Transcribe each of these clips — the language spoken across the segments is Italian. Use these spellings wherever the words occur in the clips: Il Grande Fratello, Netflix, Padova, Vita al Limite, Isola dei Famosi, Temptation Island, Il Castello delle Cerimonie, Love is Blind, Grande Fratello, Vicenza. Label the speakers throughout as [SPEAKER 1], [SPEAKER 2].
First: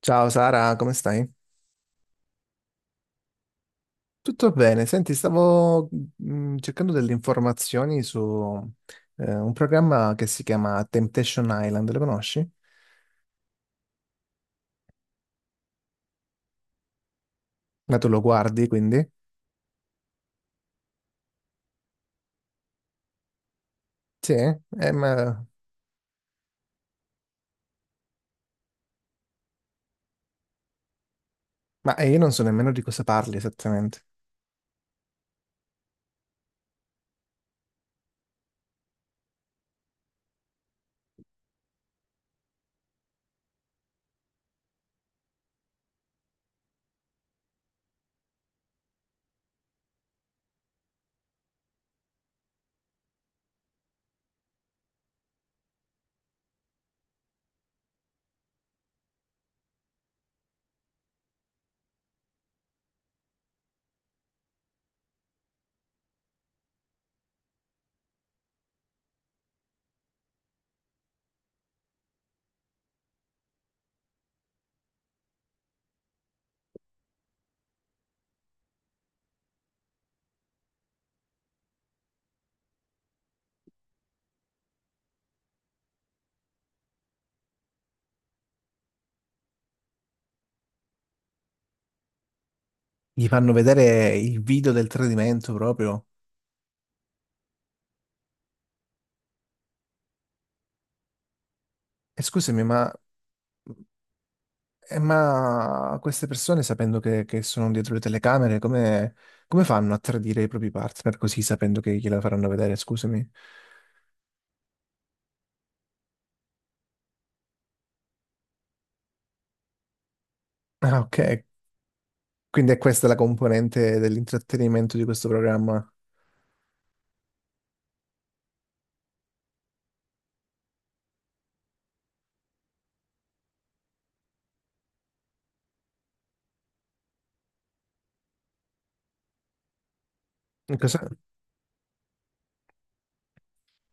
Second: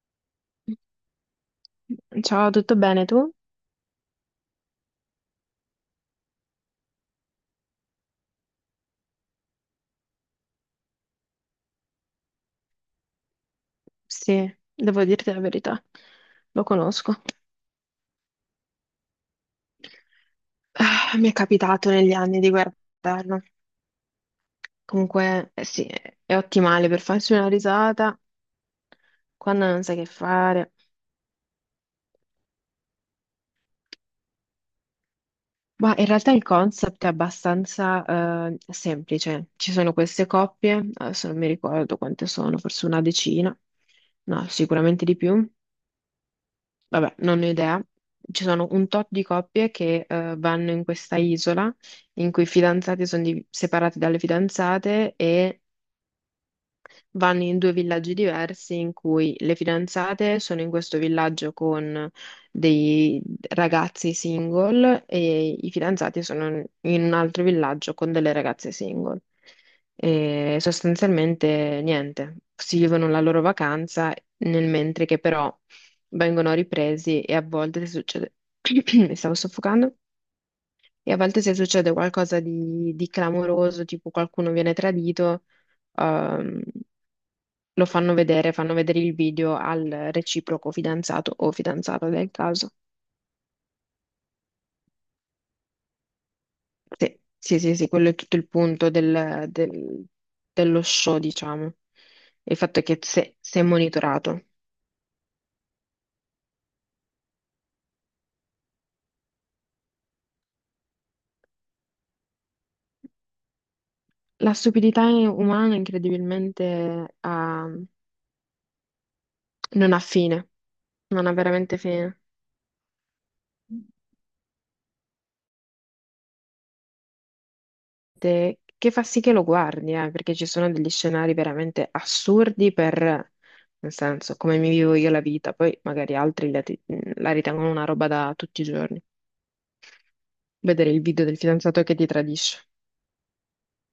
[SPEAKER 1] Ciao Sara, come stai?
[SPEAKER 2] Ciao, tutto bene tu?
[SPEAKER 1] Tutto bene. Senti, stavo cercando delle informazioni su un programma che si chiama Temptation Island, lo conosci?
[SPEAKER 2] Sì, devo dirti la verità, lo conosco.
[SPEAKER 1] Ma tu lo guardi, quindi?
[SPEAKER 2] Ah, mi è capitato negli anni di guardarlo.
[SPEAKER 1] Sì? Ma,
[SPEAKER 2] Comunque, eh sì, è ottimale per farsi una risata quando non sai che fare.
[SPEAKER 1] io non so nemmeno di cosa parli esattamente.
[SPEAKER 2] Ma in realtà il concept è abbastanza semplice. Ci sono queste coppie, adesso non mi ricordo quante sono, forse una decina, no, sicuramente di più. Vabbè, non ne ho idea. Ci sono un tot di coppie che vanno in questa isola in cui i fidanzati sono separati dalle fidanzate e vanno in due villaggi diversi, in cui le fidanzate sono in questo villaggio con dei ragazzi single e i fidanzati sono in un altro villaggio con delle ragazze single. E sostanzialmente niente, si vivono la loro vacanza nel mentre che però vengono ripresi e a volte succede, mi stavo soffocando, e a volte, se succede qualcosa di clamoroso, tipo qualcuno viene tradito, ehm, lo fanno vedere il video al reciproco fidanzato o fidanzata del caso.
[SPEAKER 1] Gli fanno vedere il video del tradimento proprio.
[SPEAKER 2] Sì, sì, sì, sì, quello è tutto il punto dello show, diciamo.
[SPEAKER 1] E
[SPEAKER 2] Il
[SPEAKER 1] scusami,
[SPEAKER 2] fatto è che se, se è monitorato.
[SPEAKER 1] ma queste persone, sapendo che sono dietro le telecamere, come, come fanno a tradire i propri partner così, sapendo che gliela faranno vedere? Scusami.
[SPEAKER 2] La stupidità umana incredibilmente non ha fine,
[SPEAKER 1] Ah,
[SPEAKER 2] non ha
[SPEAKER 1] ok.
[SPEAKER 2] veramente fine.
[SPEAKER 1] Quindi è questa la componente dell'intrattenimento di questo programma.
[SPEAKER 2] Che fa sì che lo guardi, perché ci sono degli scenari veramente assurdi per, nel senso, come mi vivo io la vita, poi magari altri la, la ritengono una roba da tutti i giorni. Vedere il
[SPEAKER 1] Cosa-
[SPEAKER 2] video del fidanzato che ti tradisce.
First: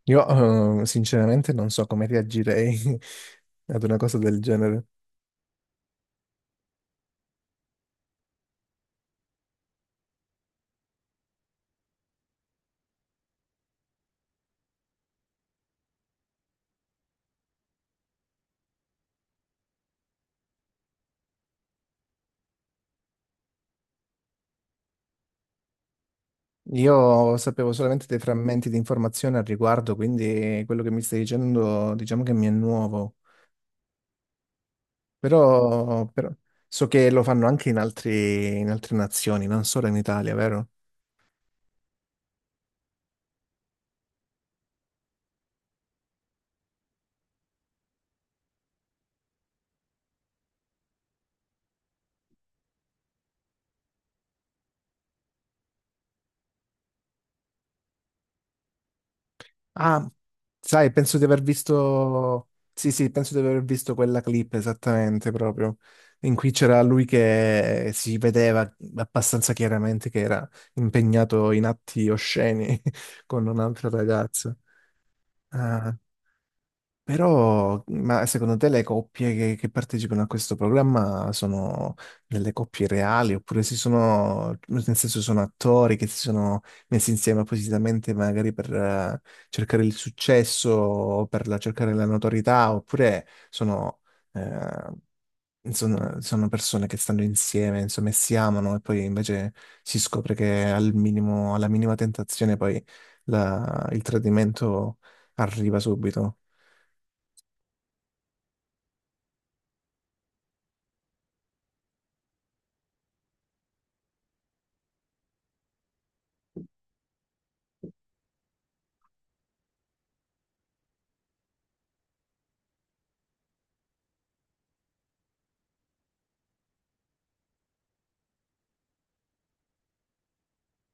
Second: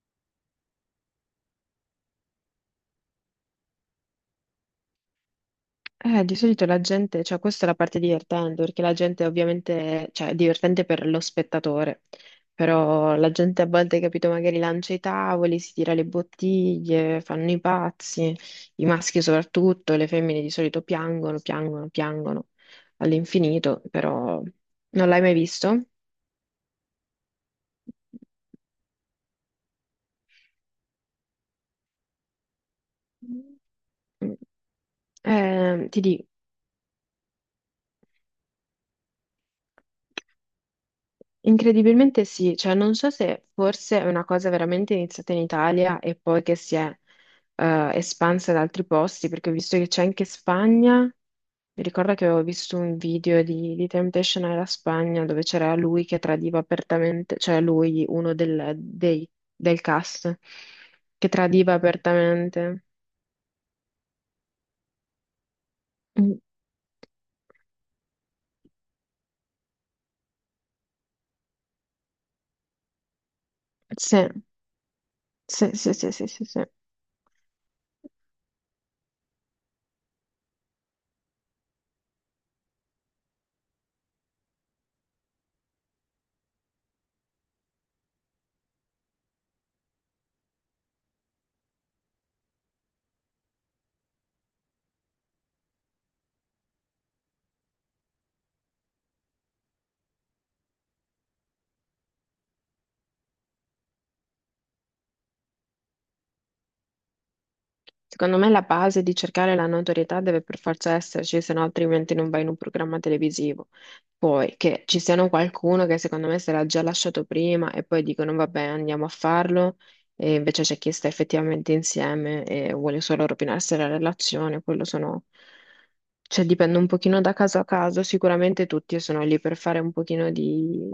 [SPEAKER 1] Io sinceramente non so come reagirei ad una cosa del genere.
[SPEAKER 2] Di solito la gente, cioè questa è la parte divertente, perché la gente ovviamente, cioè è divertente per lo spettatore, però la gente a volte, capito, magari lancia i tavoli, si tira le bottiglie, fanno i pazzi, i maschi soprattutto, le femmine di solito piangono, piangono, piangono all'infinito, però non l'hai mai visto?
[SPEAKER 1] Io sapevo solamente dei frammenti di informazione al riguardo, quindi quello che mi stai dicendo diciamo che mi è nuovo.
[SPEAKER 2] Ti
[SPEAKER 1] Però,
[SPEAKER 2] dico,
[SPEAKER 1] però so che lo fanno anche in altre nazioni, non solo in Italia, vero?
[SPEAKER 2] incredibilmente sì, cioè non so se forse è una cosa veramente iniziata in Italia e poi che si è espansa ad altri posti, perché ho visto che c'è anche Spagna, mi ricordo che avevo visto un video di Temptation alla Spagna dove c'era lui che tradiva apertamente, cioè lui, uno del
[SPEAKER 1] Ah,
[SPEAKER 2] cast,
[SPEAKER 1] sai, penso di
[SPEAKER 2] che
[SPEAKER 1] aver
[SPEAKER 2] tradiva
[SPEAKER 1] visto.
[SPEAKER 2] apertamente.
[SPEAKER 1] Sì, sì, penso di aver visto quella clip esattamente proprio. In
[SPEAKER 2] Mm,
[SPEAKER 1] cui c'era lui che si vedeva abbastanza chiaramente che era impegnato in atti osceni con un'altra
[SPEAKER 2] sì,
[SPEAKER 1] ragazza.
[SPEAKER 2] sì, sì,
[SPEAKER 1] Ah.
[SPEAKER 2] sì, sì, sì, sì.
[SPEAKER 1] Però, ma secondo te le coppie che partecipano a questo programma sono delle coppie reali oppure si sono, nel senso sono attori che si sono messi insieme appositamente magari per cercare il successo o cercare la notorietà oppure sono, eh, insomma, sono persone che stanno insieme, insomma, e si amano e poi invece si scopre che al minimo, alla minima tentazione poi il tradimento arriva subito.
[SPEAKER 2] Secondo me la base di cercare la notorietà deve per forza esserci, se no altrimenti non vai in un programma televisivo. Poi che ci siano qualcuno che secondo me se l'ha già lasciato prima e poi dicono vabbè andiamo a farlo, e invece c'è chi sta effettivamente insieme e vuole solo rovinarsi la relazione, quello sono... Cioè dipende un pochino da caso a caso, sicuramente tutti sono lì per fare un pochino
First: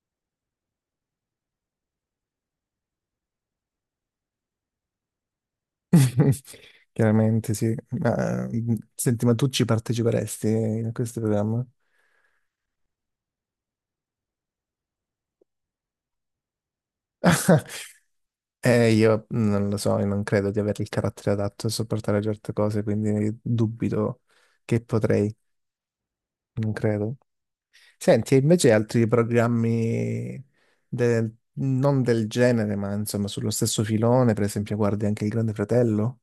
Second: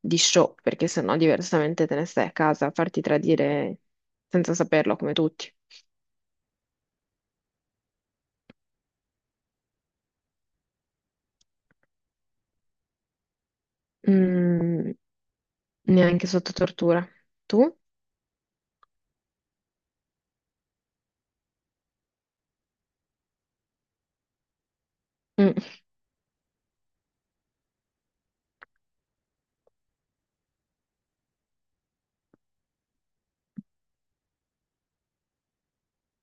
[SPEAKER 2] di show, perché sennò diversamente te ne stai a casa a farti tradire senza saperlo come tutti.
[SPEAKER 1] Chiaramente sì. Ma, mm, senti, ma tu ci parteciperesti a questo programma?
[SPEAKER 2] Mm, neanche sotto tortura. Tu?
[SPEAKER 1] Io non lo so, io non credo di avere il carattere adatto a sopportare certe cose, quindi dubito che potrei,
[SPEAKER 2] Mm,
[SPEAKER 1] non credo. Senti, e invece altri programmi non del genere, ma insomma sullo stesso filone, per esempio, guardi anche Il Grande Fratello?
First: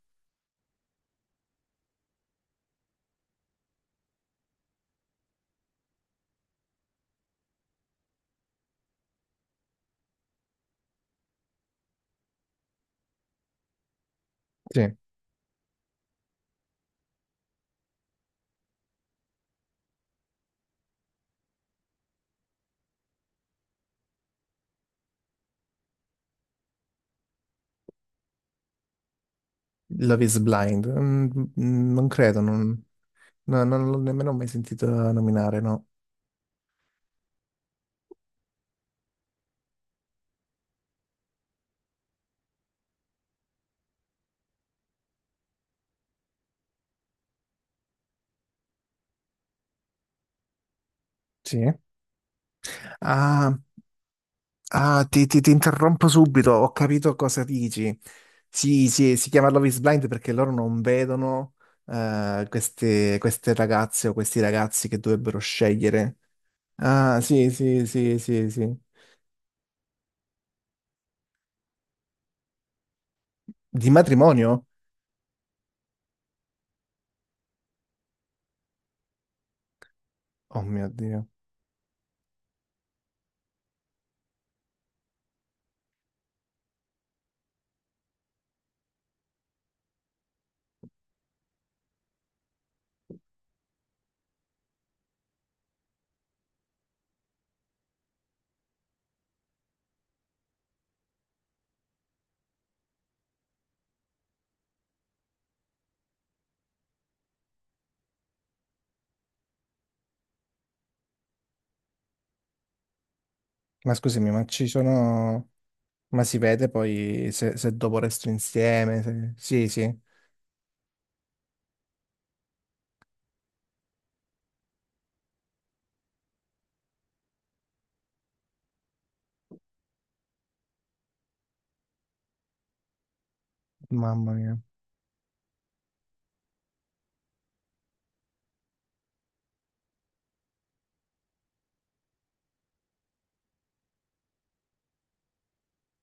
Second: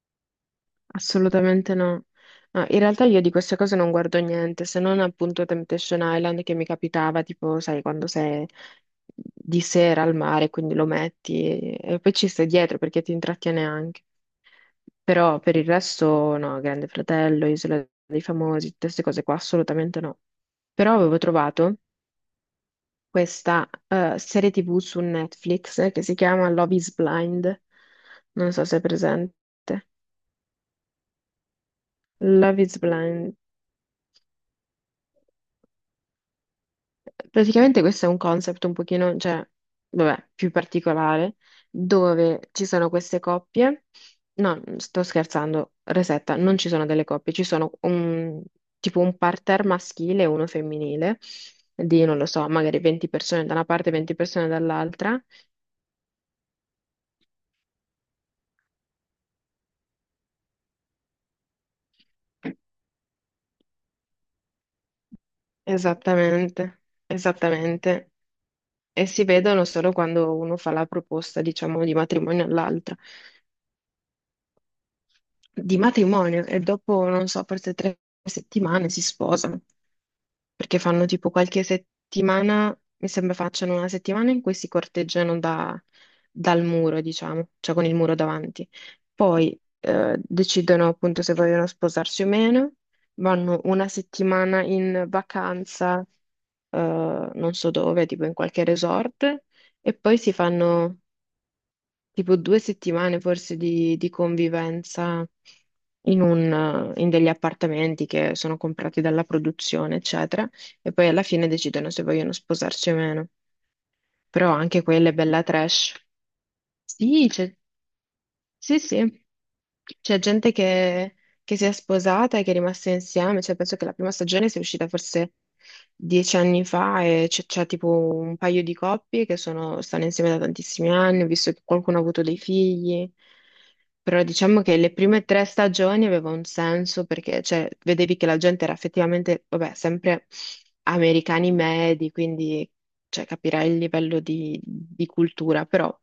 [SPEAKER 2] assolutamente no. No, in realtà io di queste cose non guardo niente, se non appunto Temptation Island, che mi capitava, tipo, sai, quando sei di sera al mare, quindi lo metti e poi ci stai dietro perché ti intrattiene anche.
[SPEAKER 1] Sì.
[SPEAKER 2] Però per il resto no, Grande Fratello, Isola dei Famosi, tutte queste cose qua assolutamente no. Però avevo trovato questa serie TV su Netflix che si chiama Love is Blind. Non so se è presente.
[SPEAKER 1] Love is Blind? Mm, mm, non credo,
[SPEAKER 2] Love is
[SPEAKER 1] non,
[SPEAKER 2] Blind.
[SPEAKER 1] no, non l'ho nemmeno mai sentito nominare, no.
[SPEAKER 2] Praticamente questo è un concept un pochino, cioè, vabbè, più particolare, dove ci sono queste coppie. No, sto scherzando, resetta, non ci sono delle coppie, ci sono un, tipo un parterre maschile e uno femminile
[SPEAKER 1] Sì.
[SPEAKER 2] di, non lo so, magari 20 persone da
[SPEAKER 1] Ah,
[SPEAKER 2] una parte e 20 persone
[SPEAKER 1] ah,
[SPEAKER 2] dall'altra.
[SPEAKER 1] ti, ti interrompo subito, ho capito cosa dici. Sì, sì, si chiama Love is Blind perché loro non vedono queste, queste ragazze o questi ragazzi che dovrebbero scegliere.
[SPEAKER 2] Esattamente,
[SPEAKER 1] Ah, sì, sì,
[SPEAKER 2] esattamente.
[SPEAKER 1] sì, sì, sì.
[SPEAKER 2] E si vedono solo quando uno fa la proposta, diciamo, di matrimonio all'altra,
[SPEAKER 1] Di matrimonio?
[SPEAKER 2] di matrimonio, e dopo, non so, forse 3 settimane si sposano,
[SPEAKER 1] Oh
[SPEAKER 2] perché
[SPEAKER 1] mio
[SPEAKER 2] fanno
[SPEAKER 1] Dio.
[SPEAKER 2] tipo qualche settimana, mi sembra facciano una settimana in cui si corteggiano dal muro, diciamo, cioè con il muro davanti. Poi decidono appunto se vogliono sposarsi o meno, vanno una settimana in vacanza, non so dove, tipo in qualche resort, e poi si fanno tipo 2 settimane forse di convivenza in, un, in degli appartamenti che sono comprati dalla produzione, eccetera, e poi alla fine decidono se vogliono sposarsi o meno.
[SPEAKER 1] Ma scusami, ma
[SPEAKER 2] Però
[SPEAKER 1] ci
[SPEAKER 2] anche quella è bella
[SPEAKER 1] sono...
[SPEAKER 2] trash.
[SPEAKER 1] Ma si vede
[SPEAKER 2] Sì,
[SPEAKER 1] poi se, se dopo resto
[SPEAKER 2] sì,
[SPEAKER 1] insieme?
[SPEAKER 2] sì.
[SPEAKER 1] Sì, sì.
[SPEAKER 2] C'è gente che si è sposata e che è rimasta insieme, cioè penso che la prima stagione sia uscita forse 10 anni fa e c'è tipo un paio di coppie che sono, stanno insieme da tantissimi anni, ho visto che qualcuno ha avuto dei figli, però
[SPEAKER 1] Mamma mia.
[SPEAKER 2] diciamo che le prime tre stagioni aveva un senso perché cioè, vedevi che la gente era effettivamente, vabbè, sempre americani medi, quindi cioè, capirai il livello di cultura, però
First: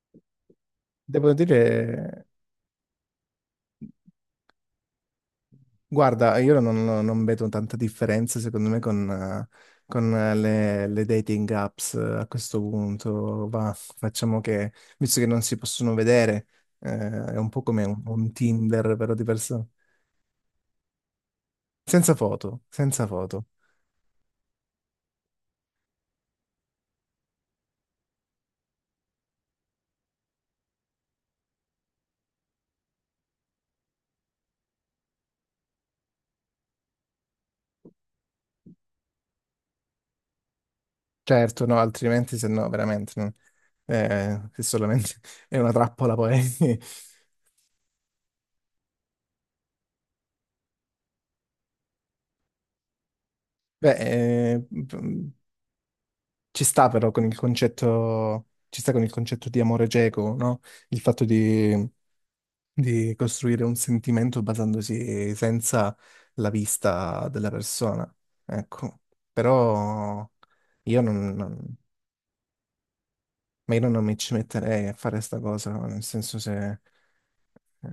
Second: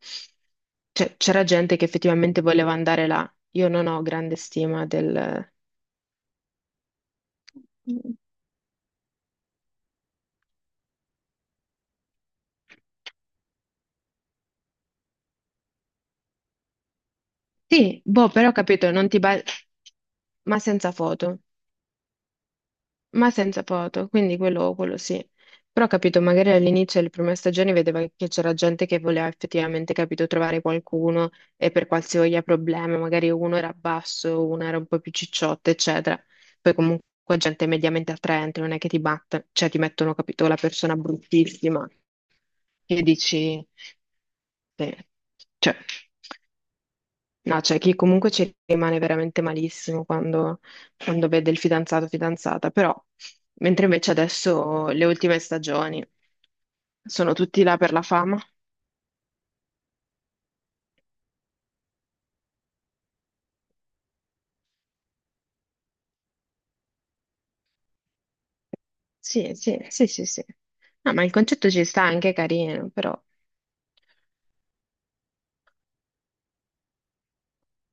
[SPEAKER 2] cioè,
[SPEAKER 1] Devo
[SPEAKER 2] c'era gente che
[SPEAKER 1] dire...
[SPEAKER 2] effettivamente voleva andare là. Io non ho grande stima del...
[SPEAKER 1] Guarda, io non vedo tanta differenza secondo me con le dating apps a questo punto. Va, facciamo che, visto che non si possono vedere, è un po' come
[SPEAKER 2] Sì, boh,
[SPEAKER 1] un
[SPEAKER 2] però ho capito,
[SPEAKER 1] Tinder,
[SPEAKER 2] non
[SPEAKER 1] però
[SPEAKER 2] ti
[SPEAKER 1] di
[SPEAKER 2] ba-
[SPEAKER 1] persone.
[SPEAKER 2] ma senza foto,
[SPEAKER 1] Senza foto, senza
[SPEAKER 2] ma
[SPEAKER 1] foto.
[SPEAKER 2] senza foto, quindi quello sì. Però ho capito, magari all'inizio delle prime stagioni vedeva che c'era gente che voleva effettivamente, capito, trovare qualcuno e per qualsiasi problema, magari uno era basso, uno era un po' più cicciotto, eccetera. Poi comunque gente mediamente attraente, non è che ti batte, cioè ti mettono, capito, la persona
[SPEAKER 1] Certo, no,
[SPEAKER 2] bruttissima,
[SPEAKER 1] altrimenti se no
[SPEAKER 2] che
[SPEAKER 1] veramente
[SPEAKER 2] dici,
[SPEAKER 1] se
[SPEAKER 2] sì,
[SPEAKER 1] solamente è una
[SPEAKER 2] cioè.
[SPEAKER 1] trappola poi.
[SPEAKER 2] No, c'è chi comunque ci rimane veramente malissimo quando, quando vede il fidanzato o fidanzata, però mentre
[SPEAKER 1] Beh,
[SPEAKER 2] invece
[SPEAKER 1] eh,
[SPEAKER 2] adesso
[SPEAKER 1] p-
[SPEAKER 2] le ultime stagioni
[SPEAKER 1] ci sta però con
[SPEAKER 2] sono
[SPEAKER 1] il
[SPEAKER 2] tutti là per la fama.
[SPEAKER 1] concetto, ci sta con il concetto di amore cieco, no? Il fatto di costruire un sentimento basandosi senza la vista della persona. Ecco,
[SPEAKER 2] Sì, sì, sì, sì,
[SPEAKER 1] però
[SPEAKER 2] sì.
[SPEAKER 1] io
[SPEAKER 2] No, ma il
[SPEAKER 1] non,
[SPEAKER 2] concetto
[SPEAKER 1] non-
[SPEAKER 2] ci sta, anche è carino, però
[SPEAKER 1] ma io non mi ci metterei a fare sta cosa, nel senso se, eh,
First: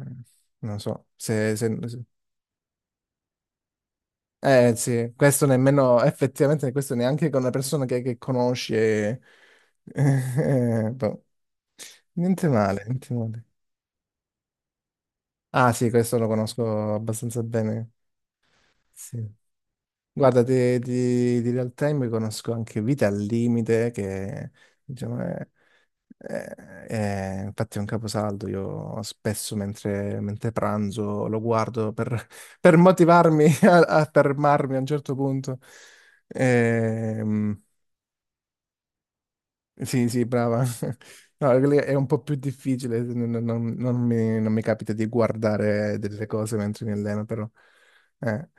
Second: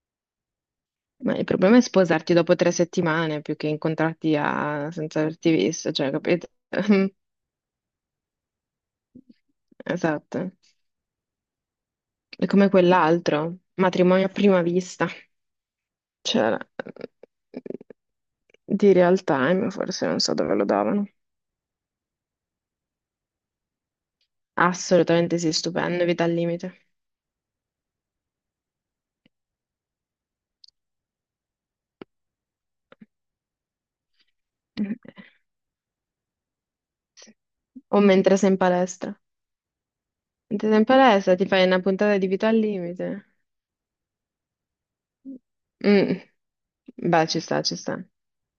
[SPEAKER 1] non so,
[SPEAKER 2] ma il problema è sposarti dopo 3 settimane più che incontrarti
[SPEAKER 1] eh sì,
[SPEAKER 2] senza
[SPEAKER 1] questo
[SPEAKER 2] averti visto,
[SPEAKER 1] nemmeno,
[SPEAKER 2] cioè, capito?
[SPEAKER 1] effettivamente questo neanche con una persona che conosci
[SPEAKER 2] Esatto.
[SPEAKER 1] boh.
[SPEAKER 2] È
[SPEAKER 1] Niente
[SPEAKER 2] come
[SPEAKER 1] male, niente male.
[SPEAKER 2] quell'altro, matrimonio a prima vista.
[SPEAKER 1] Ah sì, questo lo
[SPEAKER 2] C'era
[SPEAKER 1] conosco abbastanza bene,
[SPEAKER 2] di real
[SPEAKER 1] sì.
[SPEAKER 2] time, forse non so
[SPEAKER 1] Guarda,
[SPEAKER 2] dove lo davano.
[SPEAKER 1] di real time conosco anche Vita al Limite, che diciamo,
[SPEAKER 2] Assolutamente sì, stupendo, vita al limite.
[SPEAKER 1] infatti è un caposaldo. Io spesso mentre pranzo lo guardo per motivarmi a, a fermarmi a un certo punto. Ehm,
[SPEAKER 2] O mentre sei in palestra.
[SPEAKER 1] sì, sì, brava.
[SPEAKER 2] Mentre sei in palestra ti
[SPEAKER 1] No,
[SPEAKER 2] fai
[SPEAKER 1] lì
[SPEAKER 2] una
[SPEAKER 1] è un
[SPEAKER 2] puntata
[SPEAKER 1] po'
[SPEAKER 2] di
[SPEAKER 1] più
[SPEAKER 2] vita al
[SPEAKER 1] difficile,
[SPEAKER 2] limite.
[SPEAKER 1] non mi, non mi capita di guardare
[SPEAKER 2] Mm,
[SPEAKER 1] delle cose mentre mi alleno,
[SPEAKER 2] beh, ci
[SPEAKER 1] però.
[SPEAKER 2] sta, ci sta.
[SPEAKER 1] eh,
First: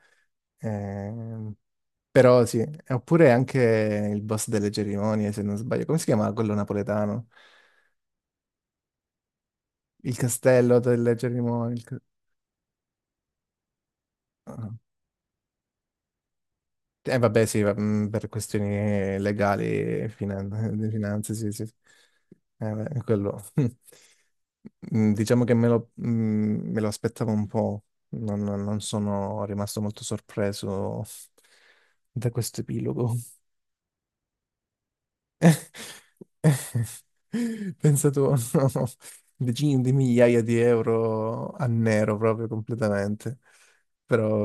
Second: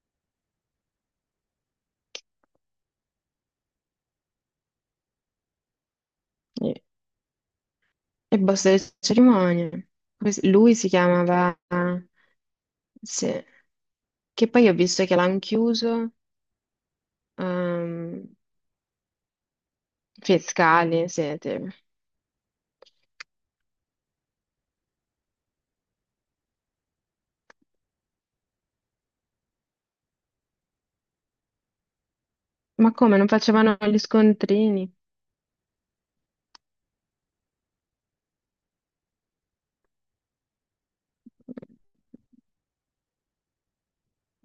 [SPEAKER 1] ehm, però sì. E oppure anche il boss delle cerimonie, se non sbaglio. Come si chiama quello
[SPEAKER 2] E
[SPEAKER 1] napoletano?
[SPEAKER 2] e boss delle cerimonie.
[SPEAKER 1] Il
[SPEAKER 2] Lui
[SPEAKER 1] castello
[SPEAKER 2] si
[SPEAKER 1] delle
[SPEAKER 2] chiamava...
[SPEAKER 1] cerimonie.
[SPEAKER 2] Sì. Che poi
[SPEAKER 1] Ah,
[SPEAKER 2] ho visto che l'hanno chiuso.
[SPEAKER 1] eh, vabbè, sì, mm,
[SPEAKER 2] ehm,
[SPEAKER 1] per questioni legali e di
[SPEAKER 2] Fiscali,
[SPEAKER 1] finanze, sì, sì,
[SPEAKER 2] siete.
[SPEAKER 1] sì. Beh, quello. Mm, diciamo che me lo aspettavo un po', non sono rimasto molto sorpreso da questo
[SPEAKER 2] Ma
[SPEAKER 1] epilogo.
[SPEAKER 2] come, non facevano gli scontrini?
[SPEAKER 1] Pensato decine di migliaia di euro a nero proprio completamente.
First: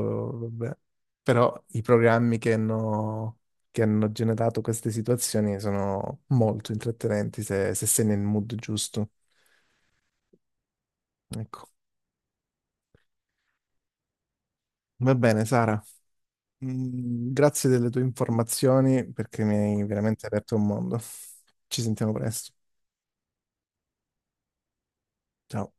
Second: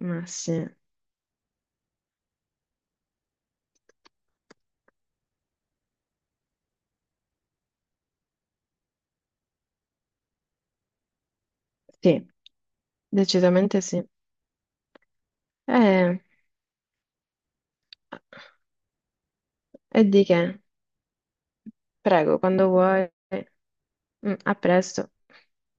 [SPEAKER 2] Ma sì,
[SPEAKER 1] vabbè. Però i programmi che hanno generato queste situazioni sono molto intrattenenti se, se sei nel mood giusto. Ecco.
[SPEAKER 2] sì, decisamente sì.
[SPEAKER 1] Va bene, Sara.
[SPEAKER 2] Eh,
[SPEAKER 1] Mm, grazie delle tue informazioni perché mi hai
[SPEAKER 2] e di
[SPEAKER 1] veramente
[SPEAKER 2] che?
[SPEAKER 1] aperto un mondo. Ci sentiamo
[SPEAKER 2] Prego,
[SPEAKER 1] presto.
[SPEAKER 2] quando vuoi. Mm, a presto.
[SPEAKER 1] Ciao.